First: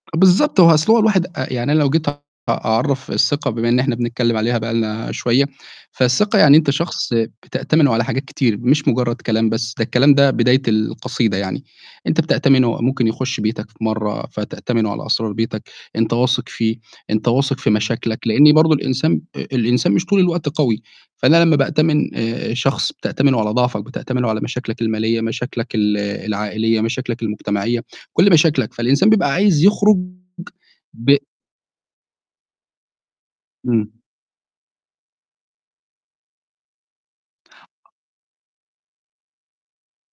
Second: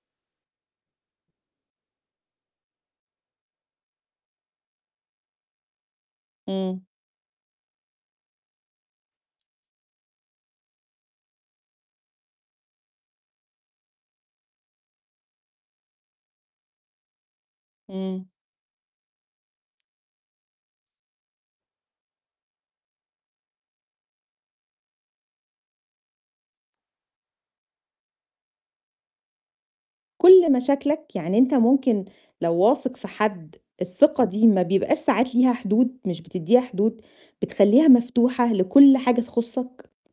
بالضبط، هو أصل هو الواحد أ يعني أنا لو جيت أ أعرّف الثقة بما إن إحنا بنتكلِّم عليها بقى لنا شوية، فالثقة يعني أنت إمم. شخص بتأتمنه على حاجات كتير مش مُجرّد كلام بس، ده الكلام ده بداية القصيدة يعني، أنت بتأتمنه ممكن يخُش بيتك في مرّة فتأتمنه على أسرار بيتك، أنت واثق فيه، أنت واثق في إمم. مشاكلك، لإن برضه الإنسان آآ الإنسان مش طول الوقت قوي، فأنا لمّا بأتمن آآ شخص بتأتمنه على ضعفك، بتأتمنه على مشاكلك المالية، مشاكلك ال العائلية، مشاكلك المجتمعية، كلّ مشاكلك، فالإنسان بيبقى عايز يخرج كلّ ب مشاكلك؟ يعني أنت ممكن لو واثق في حد إمم. الثقة دي ما بيبقاش ساعات ليها حدود، مش بتدّيها حدود؟ بتخلّيها مفتوحة لكلّ حاجة تخصّك؟